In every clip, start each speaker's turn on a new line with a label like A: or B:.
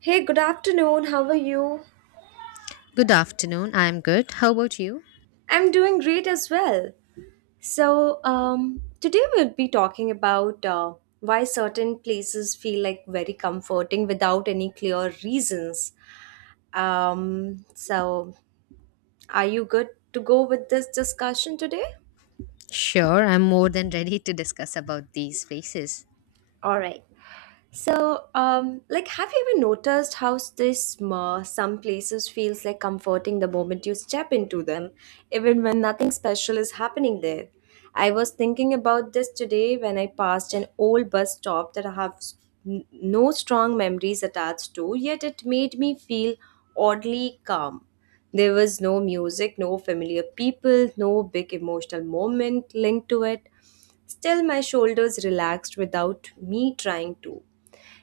A: Hey, good afternoon. How are you?
B: Good afternoon. I'm good. How about you?
A: I'm doing great as well. Today we'll be talking about why certain places feel like very comforting without any clear reasons. Um, so, are you good to go with this discussion today?
B: Sure, I'm more than ready to discuss about these phases.
A: All right. Have you ever noticed how this some places feels like comforting the moment you step into them, even when nothing special is happening there? I was thinking about this today when I passed an old bus stop that I have no strong memories attached to, yet it made me feel oddly calm. There was no music, no familiar people, no big emotional moment linked to it. Still, my shoulders relaxed without me trying to.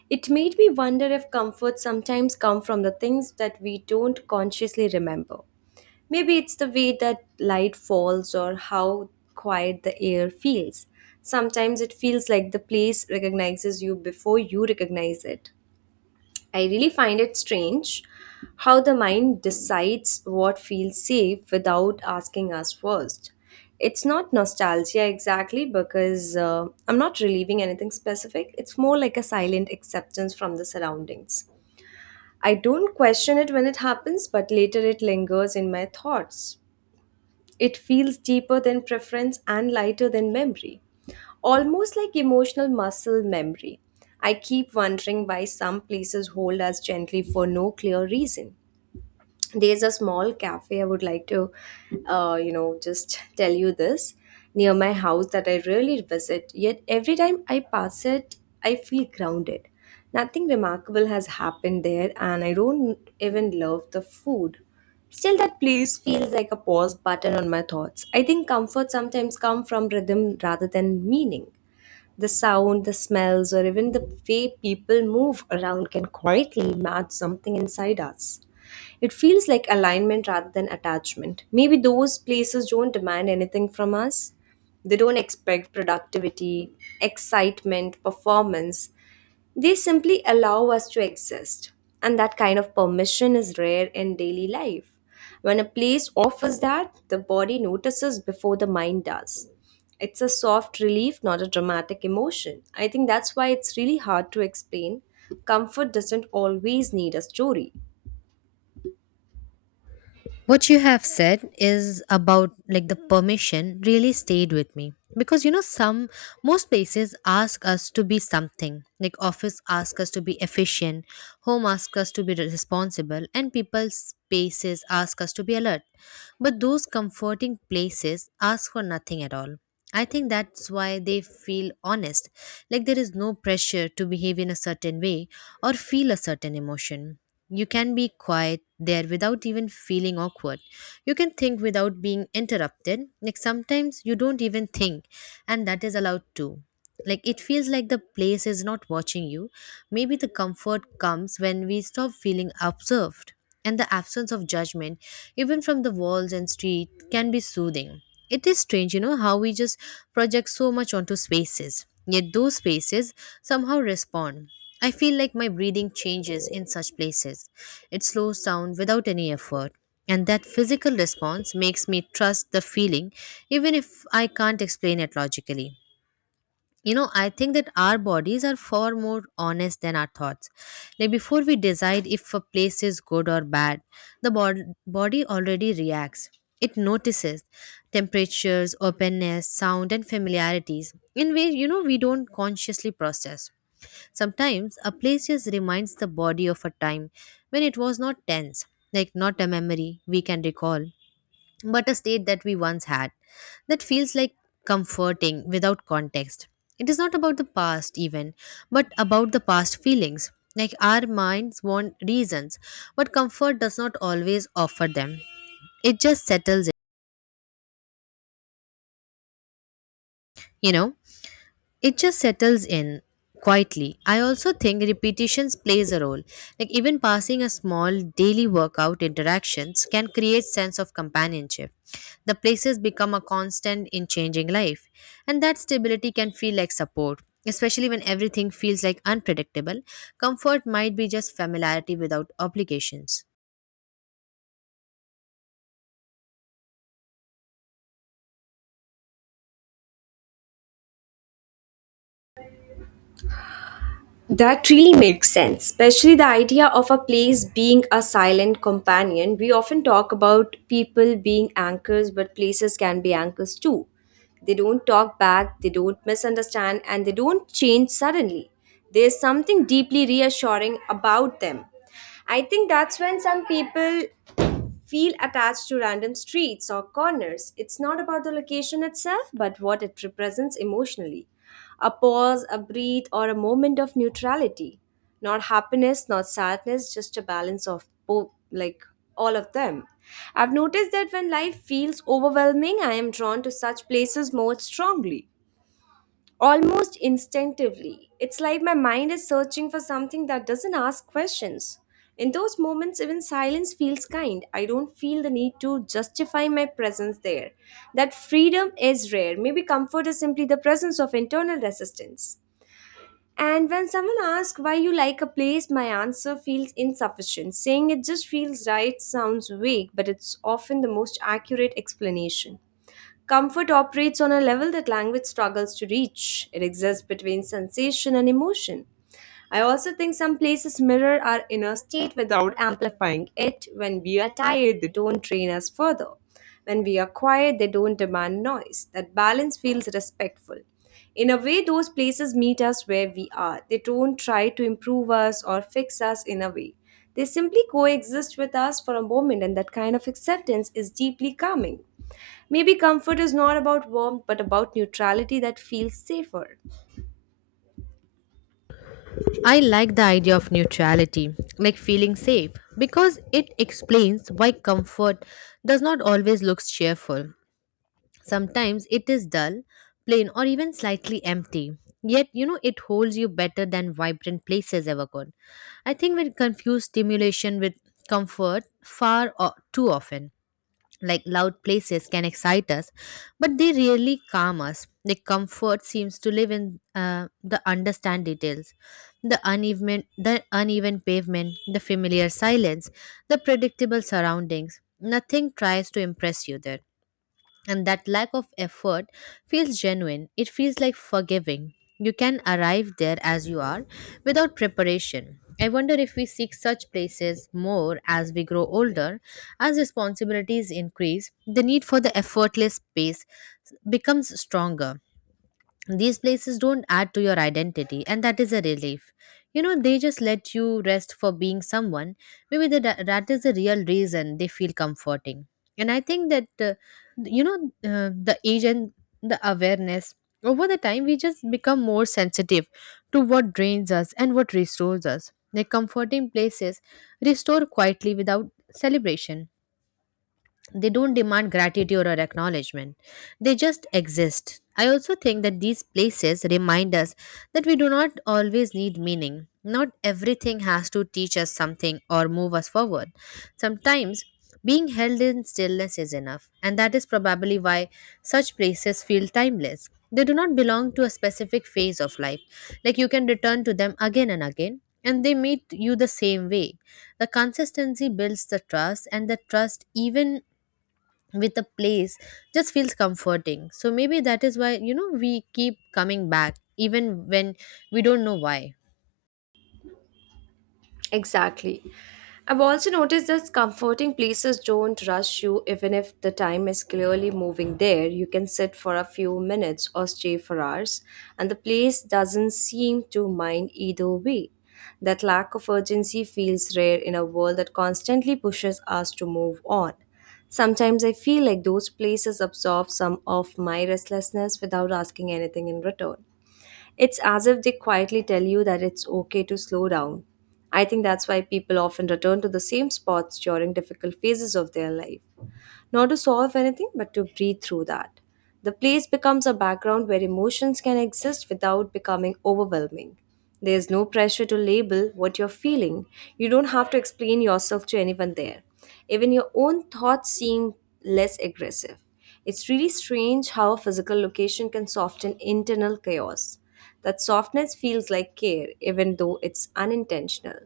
A: It made me wonder if comfort sometimes come from the things that we don't consciously remember. Maybe it's the way that light falls or how quiet the air feels. Sometimes it feels like the place recognizes you before you recognize it. I really find it strange how the mind decides what feels safe without asking us first. It's not nostalgia exactly because I'm not relieving anything specific. It's more like a silent acceptance from the surroundings. I don't question it when it happens, but later it lingers in my thoughts. It feels deeper than preference and lighter than memory, almost like emotional muscle memory. I keep wondering why some places hold us gently for no clear reason. There's a small cafe I would like to, you know, just tell you this near my house that I rarely visit, yet every time I pass it, I feel grounded. Nothing remarkable has happened there, and I don't even love the food. Still, that place feels like a pause button on my thoughts. I think comfort sometimes comes from rhythm rather than meaning. The sound, the smells, or even the way people move around can quietly match something inside us. It feels like alignment rather than attachment. Maybe those places don't demand anything from us. They don't expect productivity, excitement, performance, they simply allow us to exist, and that kind of permission is rare in daily life. When a place offers that, the body notices before the mind does. It's a soft relief, not a dramatic emotion. I think that's why it's really hard to explain. Comfort doesn't always need a story.
B: What you have said is about the permission really stayed with me because some most places ask us to be something like office ask us to be efficient, home ask us to be responsible, and people's spaces ask us to be alert, but those comforting places ask for nothing at all. I think that's why they feel honest, like there is no pressure to behave in a certain way or feel a certain emotion. You can be quiet there without even feeling awkward. You can think without being interrupted. Like sometimes you don't even think, and that is allowed too. Like it feels like the place is not watching you. Maybe the comfort comes when we stop feeling observed, and the absence of judgment, even from the walls and street, can be soothing. It is strange, you know, how we just project so much onto spaces, yet those spaces somehow respond. I feel like my breathing changes in such places. It slows down without any effort. And that physical response makes me trust the feeling, even if I can't explain it logically. You know, I think that our bodies are far more honest than our thoughts. Like before we decide if a place is good or bad, the body already reacts. It notices temperatures, openness, sound, and familiarities in ways, you know, we don't consciously process. Sometimes a place just reminds the body of a time when it was not tense, like not a memory we can recall, but a state that we once had. That feels like comforting without context. It is not about the past, even, but about the past feelings. Like our minds want reasons, but comfort does not always offer them. It just settles it, you know. It just settles in quietly. I also think repetitions plays a role, like even passing a small daily workout interactions can create sense of companionship. The places become a constant in changing life, and that stability can feel like support, especially when everything feels like unpredictable. Comfort might be just familiarity without obligations.
A: That really makes sense, especially the idea of a place being a silent companion. We often talk about people being anchors, but places can be anchors too. They don't talk back, they don't misunderstand, and they don't change suddenly. There's something deeply reassuring about them. I think that's when some people feel attached to random streets or corners. It's not about the location itself, but what it represents emotionally. A pause, a breathe, or a moment of neutrality. Not happiness, not sadness, just a balance of both, like all of them. I've noticed that when life feels overwhelming, I am drawn to such places more strongly, almost instinctively. It's like my mind is searching for something that doesn't ask questions. In those moments, even silence feels kind. I don't feel the need to justify my presence there. That freedom is rare. Maybe comfort is simply the presence of internal resistance. And when someone asks why you like a place, my answer feels insufficient. Saying it just feels right sounds vague, but it's often the most accurate explanation. Comfort operates on a level that language struggles to reach. It exists between sensation and emotion. I also think some places mirror our inner state without amplifying it. When we are tired, they don't drain us further. When we are quiet, they don't demand noise. That balance feels respectful. In a way, those places meet us where we are. They don't try to improve us or fix us in a way. They simply coexist with us for a moment, and that kind of acceptance is deeply calming. Maybe comfort is not about warmth, but about neutrality that feels safer.
B: I like the idea of neutrality, like feeling safe, because it explains why comfort does not always look cheerful. Sometimes it is dull, plain, or even slightly empty. Yet, you know, it holds you better than vibrant places ever could. I think we confuse stimulation with comfort far too often. Like loud places can excite us, but they rarely calm us. The comfort seems to live in the understand details, the uneven pavement, the familiar silence, the predictable surroundings. Nothing tries to impress you there, and that lack of effort feels genuine. It feels like forgiving. You can arrive there as you are without preparation. I wonder if we seek such places more as we grow older. As responsibilities increase, the need for the effortless space becomes stronger. These places don't add to your identity, and that is a relief. You know, they just let you rest for being someone. Maybe that is the real reason they feel comforting. And I think that you know the age and the awareness over the time, we just become more sensitive to what drains us and what restores us. The comforting places restore quietly without celebration. They don't demand gratitude or acknowledgement. They just exist. I also think that these places remind us that we do not always need meaning. Not everything has to teach us something or move us forward. Sometimes being held in stillness is enough, and that is probably why such places feel timeless. They do not belong to a specific phase of life. Like you can return to them again and again, and they meet you the same way. The consistency builds the trust, and the trust, even with a place, just feels comforting. So maybe, that is why you know, we keep coming back even when we don't know why.
A: Exactly. I've also noticed that comforting places don't rush you, even if the time is clearly moving there. You can sit for a few minutes or stay for hours, and the place doesn't seem to mind either way. That lack of urgency feels rare in a world that constantly pushes us to move on. Sometimes I feel like those places absorb some of my restlessness without asking anything in return. It's as if they quietly tell you that it's okay to slow down. I think that's why people often return to the same spots during difficult phases of their life, not to solve anything, but to breathe through that. The place becomes a background where emotions can exist without becoming overwhelming. There's no pressure to label what you're feeling. You don't have to explain yourself to anyone there. Even your own thoughts seem less aggressive. It's really strange how a physical location can soften internal chaos. That softness feels like care, even though it's unintentional.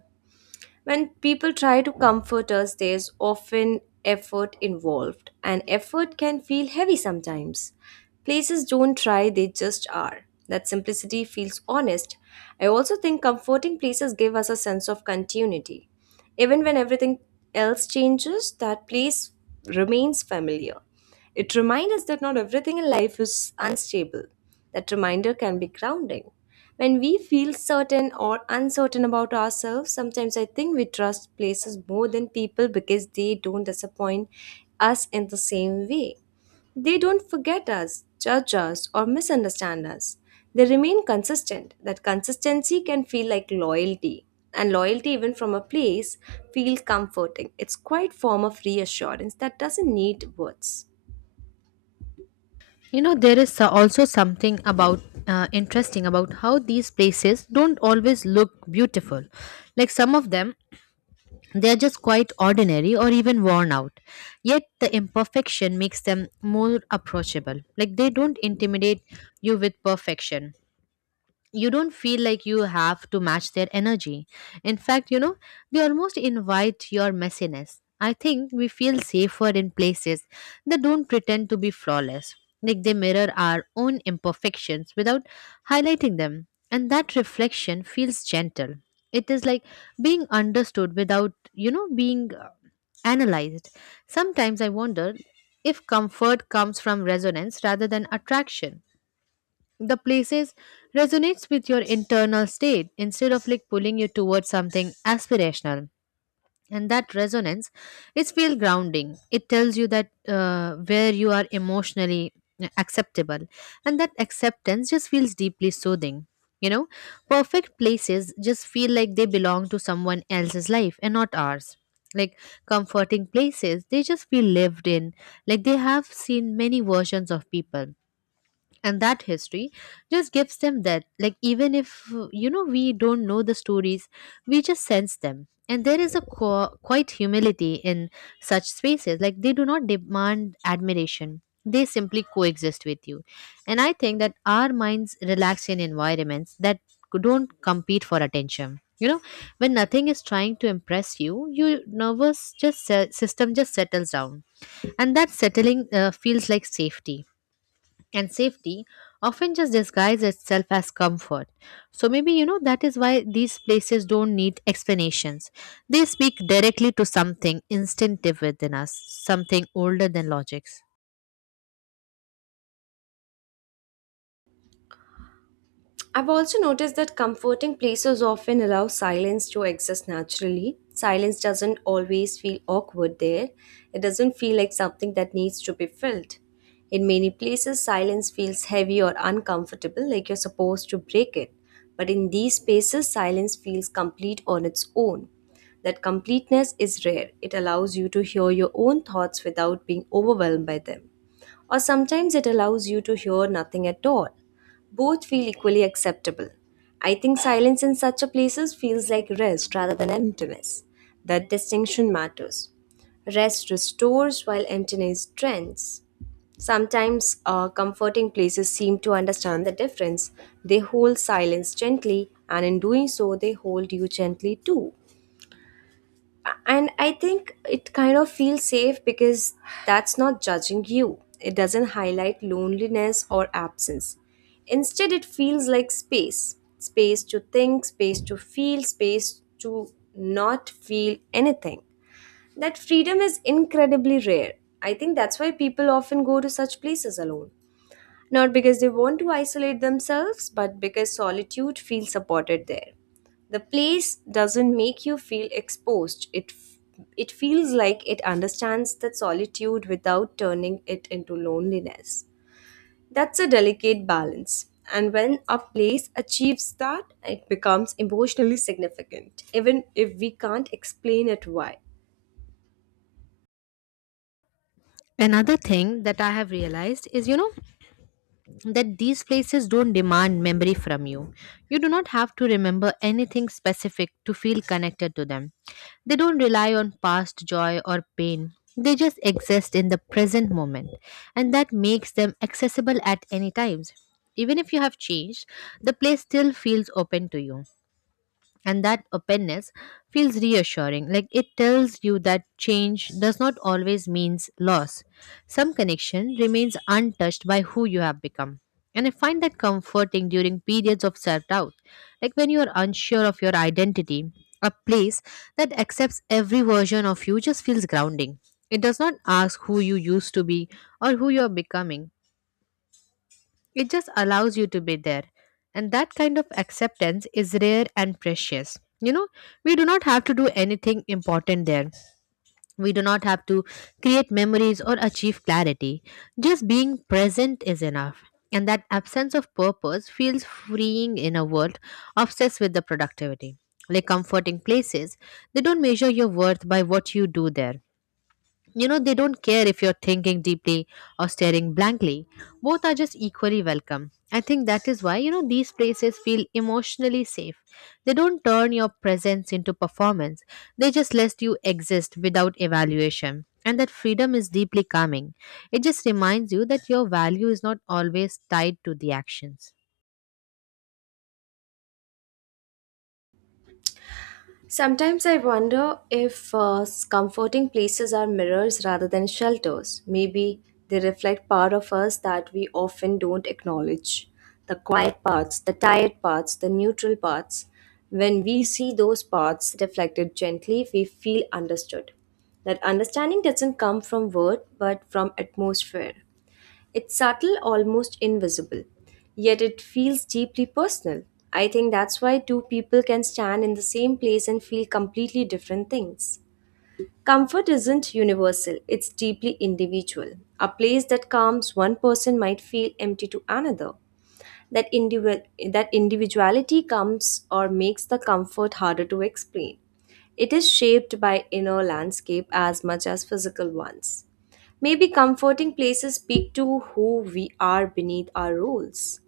A: When people try to comfort us, there's often effort involved, and effort can feel heavy sometimes. Places don't try, they just are. That simplicity feels honest. I also think comforting places give us a sense of continuity. Even when everything else changes, that place remains familiar. It reminds us that not everything in life is unstable. That reminder can be grounding. When we feel certain or uncertain about ourselves, sometimes I think we trust places more than people because they don't disappoint us in the same way. They don't forget us, judge us, or misunderstand us. They remain consistent. That consistency can feel like loyalty. And loyalty, even from a place, feels comforting. It's quite form of reassurance that doesn't need words.
B: You know, there is also something about interesting about how these places don't always look beautiful. Like some of them, they are just quite ordinary or even worn out. Yet the imperfection makes them more approachable. Like they don't intimidate you with perfection. You don't feel like you have to match their energy. In fact, you know, they almost invite your messiness. I think we feel safer in places that don't pretend to be flawless, like they mirror our own imperfections without highlighting them. And that reflection feels gentle. It is like being understood without, you know, being analyzed. Sometimes I wonder if comfort comes from resonance rather than attraction. The places resonates with your internal state instead of like pulling you towards something aspirational, and that resonance is feel grounding. It tells you that where you are emotionally acceptable, and that acceptance just feels deeply soothing, you know. Perfect places just feel like they belong to someone else's life and not ours. Like comforting places, they just feel lived in, like they have seen many versions of people, and that history just gives them that. Like even if, we don't know the stories, we just sense them. And there is a quite humility in such spaces. Like they do not demand admiration, they simply coexist with you. And I think that our minds relax in environments that don't compete for attention, you know. When nothing is trying to impress you, your nervous just system just settles down, and that settling feels like safety, and safety often just disguises itself as comfort. So maybe, you know, that is why these places don't need explanations. They speak directly to something instinctive within us, something older than logics.
A: I've also noticed that comforting places often allow silence to exist naturally. Silence doesn't always feel awkward there. It doesn't feel like something that needs to be filled. In many places, silence feels heavy or uncomfortable, like you're supposed to break it. But in these spaces, silence feels complete on its own. That completeness is rare. It allows you to hear your own thoughts without being overwhelmed by them, or sometimes it allows you to hear nothing at all. Both feel equally acceptable. I think silence in such a places feels like rest rather than emptiness. That distinction matters. Rest restores while emptiness strengthens. Sometimes comforting places seem to understand the difference. They hold silence gently, and in doing so, they hold you gently too. And I think it kind of feels safe because that's not judging you. It doesn't highlight loneliness or absence. Instead, it feels like space, space to think, space to feel, space to not feel anything. That freedom is incredibly rare. I think that's why people often go to such places alone, not because they want to isolate themselves, but because solitude feels supported there. The place doesn't make you feel exposed. It feels like it understands that solitude without turning it into loneliness. That's a delicate balance. And when a place achieves that, it becomes emotionally significant, even if we can't explain it why.
B: Another thing that I have realized is, you know, that these places don't demand memory from you. You do not have to remember anything specific to feel connected to them. They don't rely on past joy or pain. They just exist in the present moment, and that makes them accessible at any times. Even if you have changed, the place still feels open to you, and that openness feels reassuring. Like it tells you that change does not always means loss. Some connection remains untouched by who you have become, and I find that comforting during periods of self doubt. Like when you are unsure of your identity, a place that accepts every version of you just feels grounding. It does not ask who you used to be or who you are becoming. It just allows you to be there. And that kind of acceptance is rare and precious. You know, we do not have to do anything important there. We do not have to create memories or achieve clarity. Just being present is enough. And that absence of purpose feels freeing in a world obsessed with the productivity. Like comforting places, they don't measure your worth by what you do there. You know, they don't care if you're thinking deeply or staring blankly. Both are just equally welcome. I think that is why, you know, these places feel emotionally safe. They don't turn your presence into performance, they just let you exist without evaluation. And that freedom is deeply calming. It just reminds you that your value is not always tied to the actions.
A: Sometimes I wonder if comforting places are mirrors rather than shelters. Maybe they reflect part of us that we often don't acknowledge, the quiet parts, the tired parts, the neutral parts. When we see those parts reflected gently, we feel understood. That understanding doesn't come from word but from atmosphere. It's subtle, almost invisible, yet it feels deeply personal. I think that's why two people can stand in the same place and feel completely different things. Comfort isn't universal, it's deeply individual. A place that calms one person might feel empty to another. That individual that individuality comes or makes the comfort harder to explain. It is shaped by inner landscape as much as physical ones. Maybe comforting places speak to who we are beneath our rules.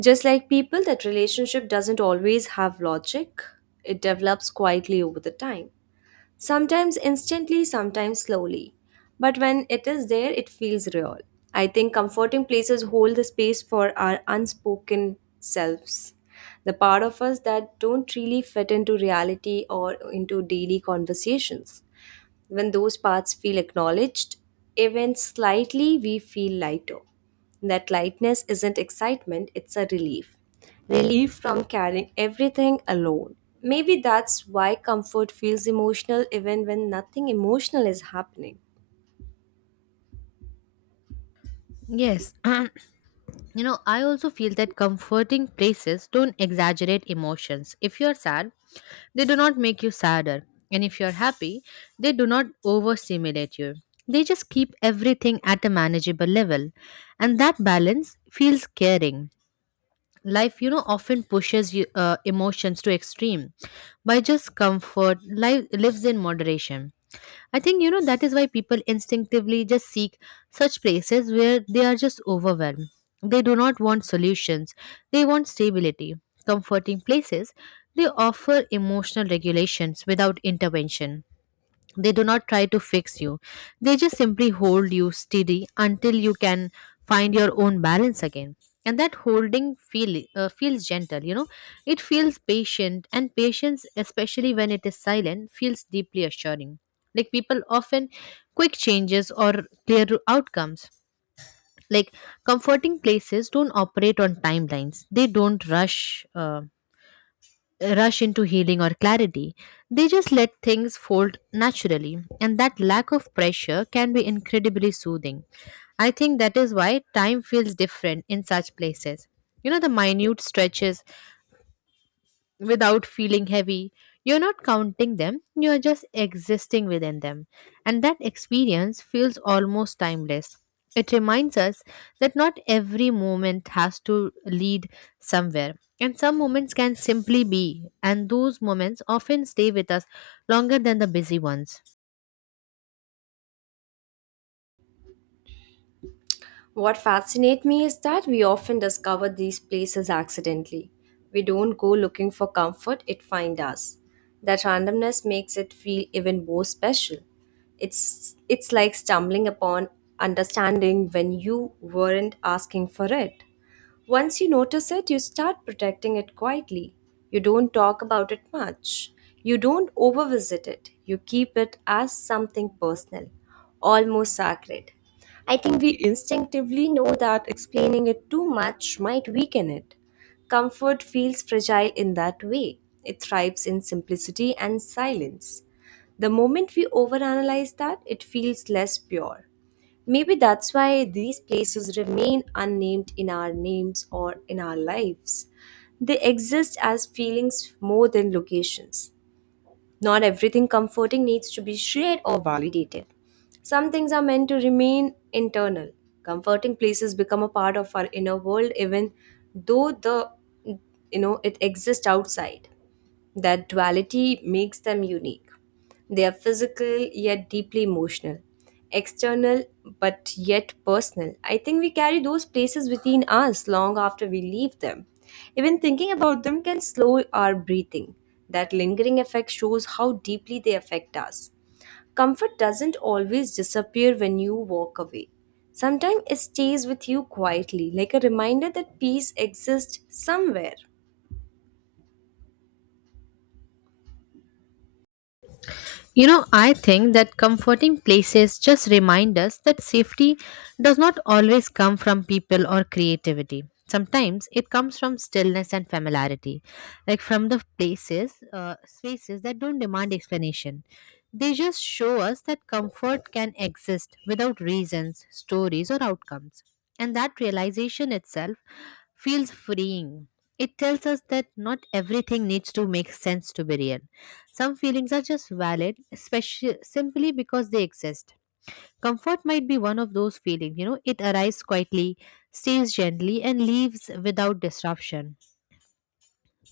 A: Just like people, that relationship doesn't always have logic. It develops quietly over the time, sometimes instantly, sometimes slowly. But when it is there, it feels real. I think comforting places hold the space for our unspoken selves. The part of us that don't really fit into reality or into daily conversations. When those parts feel acknowledged, even slightly, we feel lighter. That lightness isn't excitement, it's a relief. Relief from carrying everything alone. Maybe that's why comfort feels emotional even when nothing emotional is happening.
B: Yes. You know, I also feel that comforting places don't exaggerate emotions. If you're sad, they do not make you sadder. And if you're happy, they do not overstimulate you. They just keep everything at a manageable level. And that balance feels caring. Life, you know, often pushes you, emotions to extreme. By just comfort, life lives in moderation. I think, you know, that is why people instinctively just seek such places where they are just overwhelmed. They do not want solutions, they want stability. Comforting places, they offer emotional regulations without intervention. They do not try to fix you. They just simply hold you steady until you can find your own balance again. And that holding feels gentle, you know. It feels patient, and patience, especially when it is silent, feels deeply assuring. Like people often quick changes or clear outcomes. Like comforting places don't operate on timelines, they don't rush. Rush into healing or clarity. They just let things fold naturally, and that lack of pressure can be incredibly soothing. I think that is why time feels different in such places. You know, the minute stretches without feeling heavy. You're not counting them, you're just existing within them. And that experience feels almost timeless. It reminds us that not every moment has to lead somewhere. And some moments can simply be, and those moments often stay with us longer than the busy ones.
A: What fascinates me is that we often discover these places accidentally. We don't go looking for comfort, it finds us. That randomness makes it feel even more special. It's like stumbling upon understanding when you weren't asking for it. Once you notice it, you start protecting it quietly. You don't talk about it much. You don't overvisit it. You keep it as something personal, almost sacred. I think we instinctively know that explaining it too much might weaken it. Comfort feels fragile in that way. It thrives in simplicity and silence. The moment we overanalyze that, it feels less pure. Maybe that's why these places remain unnamed in our names or in our lives. They exist as feelings more than locations. Not everything comforting needs to be shared or validated. Some things are meant to remain internal. Comforting places become a part of our inner world even though the it exists outside. That duality makes them unique. They are physical yet deeply emotional, external but yet personal. I think we carry those places within us long after we leave them. Even thinking about them can slow our breathing. That lingering effect shows how deeply they affect us. Comfort doesn't always disappear when you walk away. Sometimes it stays with you quietly, like a reminder that peace exists somewhere.
B: You know, I think that comforting places just remind us that safety does not always come from people or creativity. Sometimes it comes from stillness and familiarity, like from the places, spaces that don't demand explanation. They just show us that comfort can exist without reasons, stories, or outcomes. And that realization itself feels freeing. It tells us that not everything needs to make sense to be real. Some feelings are just valid, especially simply because they exist. Comfort might be one of those feelings, you know, it arrives quietly, stays gently, and leaves without disruption.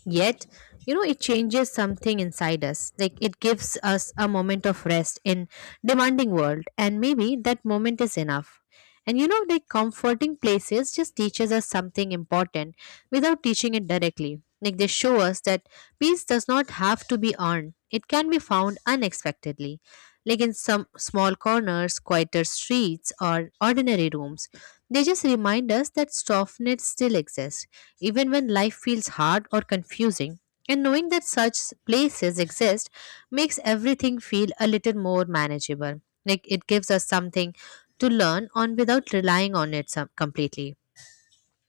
B: Yet, you know, it changes something inside us. Like it gives us a moment of rest in demanding world, and maybe that moment is enough. And you know, like comforting places just teaches us something important without teaching it directly. Like they show us that peace does not have to be earned. It can be found unexpectedly, like in some small corners, quieter streets, or ordinary rooms. They just remind us that softness still exists even when life feels hard or confusing. And knowing that such places exist makes everything feel a little more manageable. Like it gives us something to learn on without relying on it some, completely.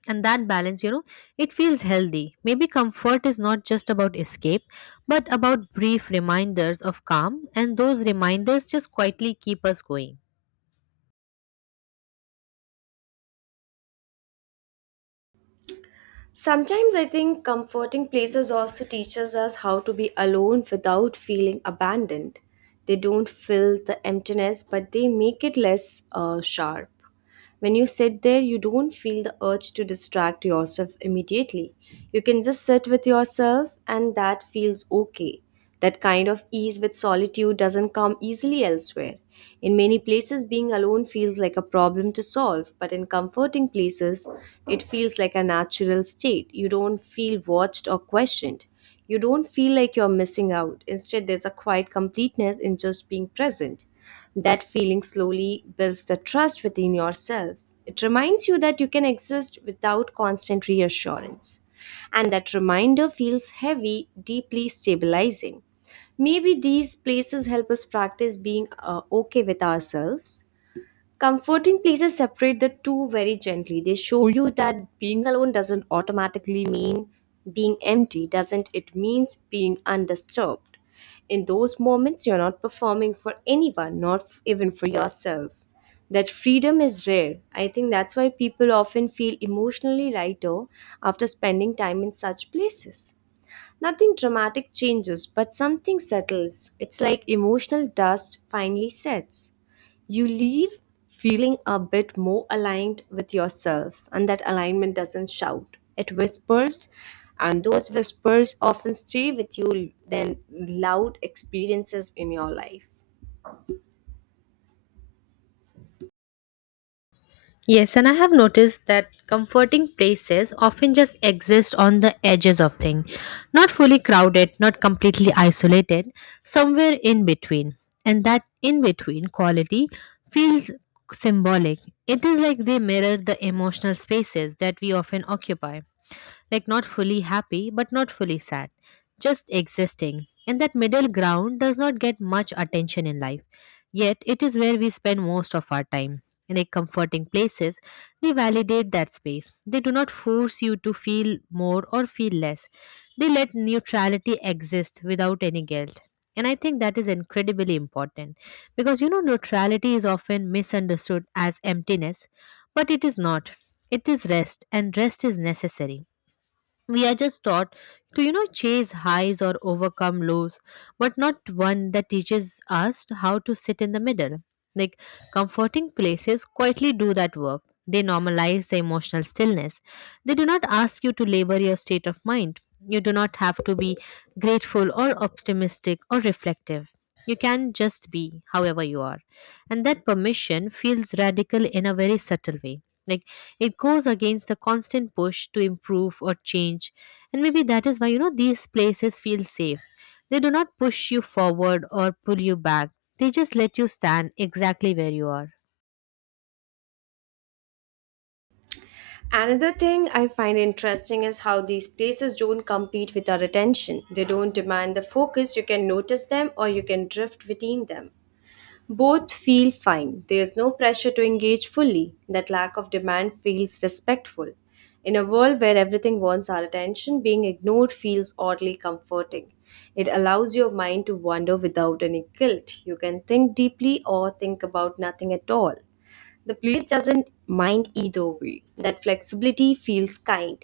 B: And that balance, you know, it feels healthy. Maybe comfort is not just about escape, but about brief reminders of calm, and those reminders just quietly keep us going.
A: Sometimes I think comforting places also teaches us how to be alone without feeling abandoned. They don't fill the emptiness, but they make it less sharp. When you sit there, you don't feel the urge to distract yourself immediately. You can just sit with yourself, and that feels okay. That kind of ease with solitude doesn't come easily elsewhere. In many places, being alone feels like a problem to solve, but in comforting places, it feels like a natural state. You don't feel watched or questioned. You don't feel like you're missing out. Instead, there's a quiet completeness in just being present. That feeling slowly builds the trust within yourself. It reminds you that you can exist without constant reassurance. And that reminder feels heavy, deeply stabilizing. Maybe these places help us practice being okay with ourselves. Comforting places separate the two very gently. They show you that being alone doesn't automatically mean being empty, doesn't it? Means being undisturbed. In those moments, you're not performing for anyone, not f- even for yourself. That freedom is rare. I think that's why people often feel emotionally lighter after spending time in such places. Nothing dramatic changes, but something settles. It's like emotional dust finally sets. You leave feeling a bit more aligned with yourself, and that alignment doesn't shout, it whispers. And those whispers often stay with you than loud experiences in your life.
B: Yes, and I have noticed that comforting places often just exist on the edges of things, not fully crowded, not completely isolated, somewhere in between. And that in between quality feels symbolic. It is like they mirror the emotional spaces that we often occupy, like not fully happy but not fully sad, just existing. And that middle ground does not get much attention in life. Yet it is where we spend most of our time. In a comforting places, they validate that space. They do not force you to feel more or feel less. They let neutrality exist without any guilt. And I think that is incredibly important because, you know, neutrality is often misunderstood as emptiness, but it is not. It is rest, and rest is necessary. We are just taught to, you know, chase highs or overcome lows, but not one that teaches us how to sit in the middle. Like comforting places quietly do that work. They normalize the emotional stillness. They do not ask you to labor your state of mind. You do not have to be grateful or optimistic or reflective. You can just be however you are. And that permission feels radical in a very subtle way, like it goes against the constant push to improve or change. And maybe that is why, you know, these places feel safe. They do not push you forward or pull you back, they just let you stand exactly where you are.
A: Another thing I find interesting is how these places don't compete with our attention. They don't demand the focus. You can notice them or you can drift between them. Both feel fine. There's no pressure to engage fully. That lack of demand feels respectful. In a world where everything wants our attention, being ignored feels oddly comforting. It allows your mind to wander without any guilt. You can think deeply or think about nothing at all. The place doesn't mind either way. That flexibility feels kind.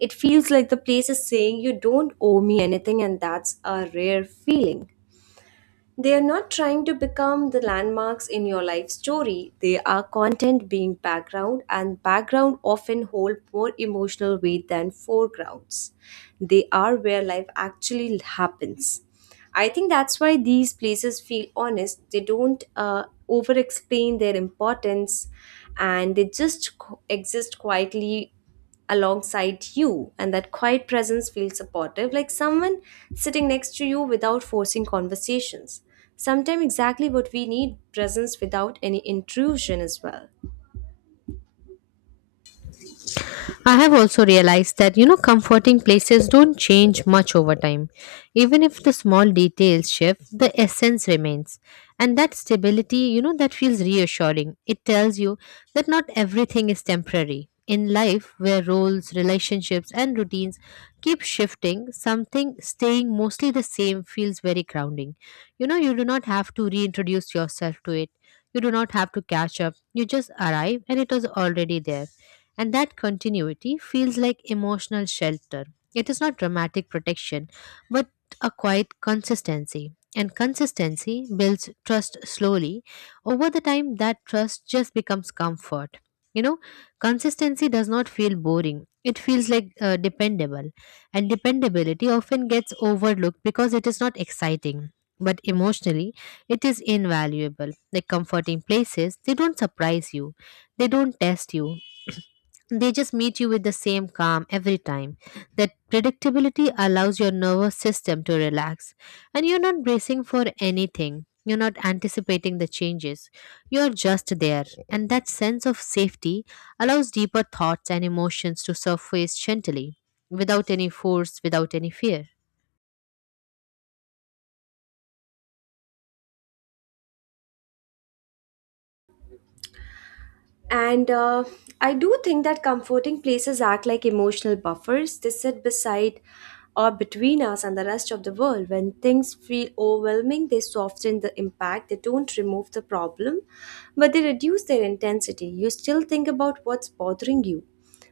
A: It feels like the place is saying, "You don't owe me anything," and that's a rare feeling. They are not trying to become the landmarks in your life story. They are content being background, and background often hold more emotional weight than foregrounds. They are where life actually happens. I think that's why these places feel honest. They don't over explain their importance, and they just co- exist quietly alongside you, and that quiet presence feels supportive, like someone sitting next to you without forcing conversations. Sometimes exactly what we need, presence without any intrusion as well.
B: I have also realized that, you know, comforting places don't change much over time. Even if the small details shift, the essence remains. And that stability, you know, that feels reassuring. It tells you that not everything is temporary. In life, where roles, relationships, and routines keep shifting, something staying mostly the same feels very grounding. You know, you do not have to reintroduce yourself to it. You do not have to catch up. You just arrive and it was already there, and that continuity feels like emotional shelter. It is not dramatic protection, but a quiet consistency. And consistency builds trust slowly. Over the time, that trust just becomes comfort. You know, consistency does not feel boring. It feels like dependable. And dependability often gets overlooked because it is not exciting. But emotionally, it is invaluable. Like comforting places, they don't surprise you, they don't test you, they just meet you with the same calm every time. That predictability allows your nervous system to relax. And you're not bracing for anything. You're not anticipating the changes. You're just there. And that sense of safety allows deeper thoughts and emotions to surface gently, without any force, without any fear.
A: And I do think that comforting places act like emotional buffers. They sit beside or between us and the rest of the world. When things feel overwhelming, they soften the impact. They don't remove the problem, but they reduce their intensity. You still think about what's bothering you,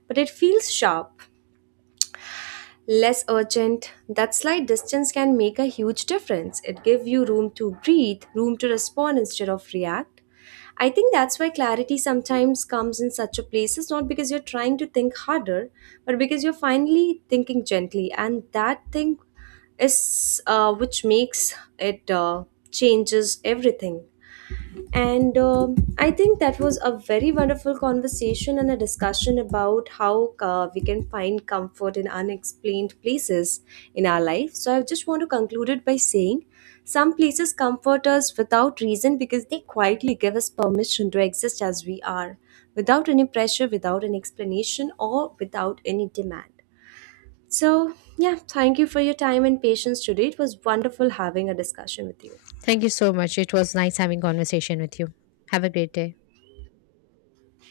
A: but it feels sharp, less urgent. That slight distance can make a huge difference. It gives you room to breathe, room to respond instead of react. I think that's why clarity sometimes comes in such a place. It's not because you're trying to think harder, but because you're finally thinking gently. And that thing is which makes it changes everything. And I think that was a very wonderful conversation and a discussion about how we can find comfort in unexplained places in our life. So I just want to conclude it by saying some places comfort us without reason because they quietly give us permission to exist as we are, without any pressure, without an explanation, or without any demand. So, yeah, thank you for your time and patience today. It was wonderful having a discussion with you.
B: Thank you so much. It was nice having conversation with you. Have a great day.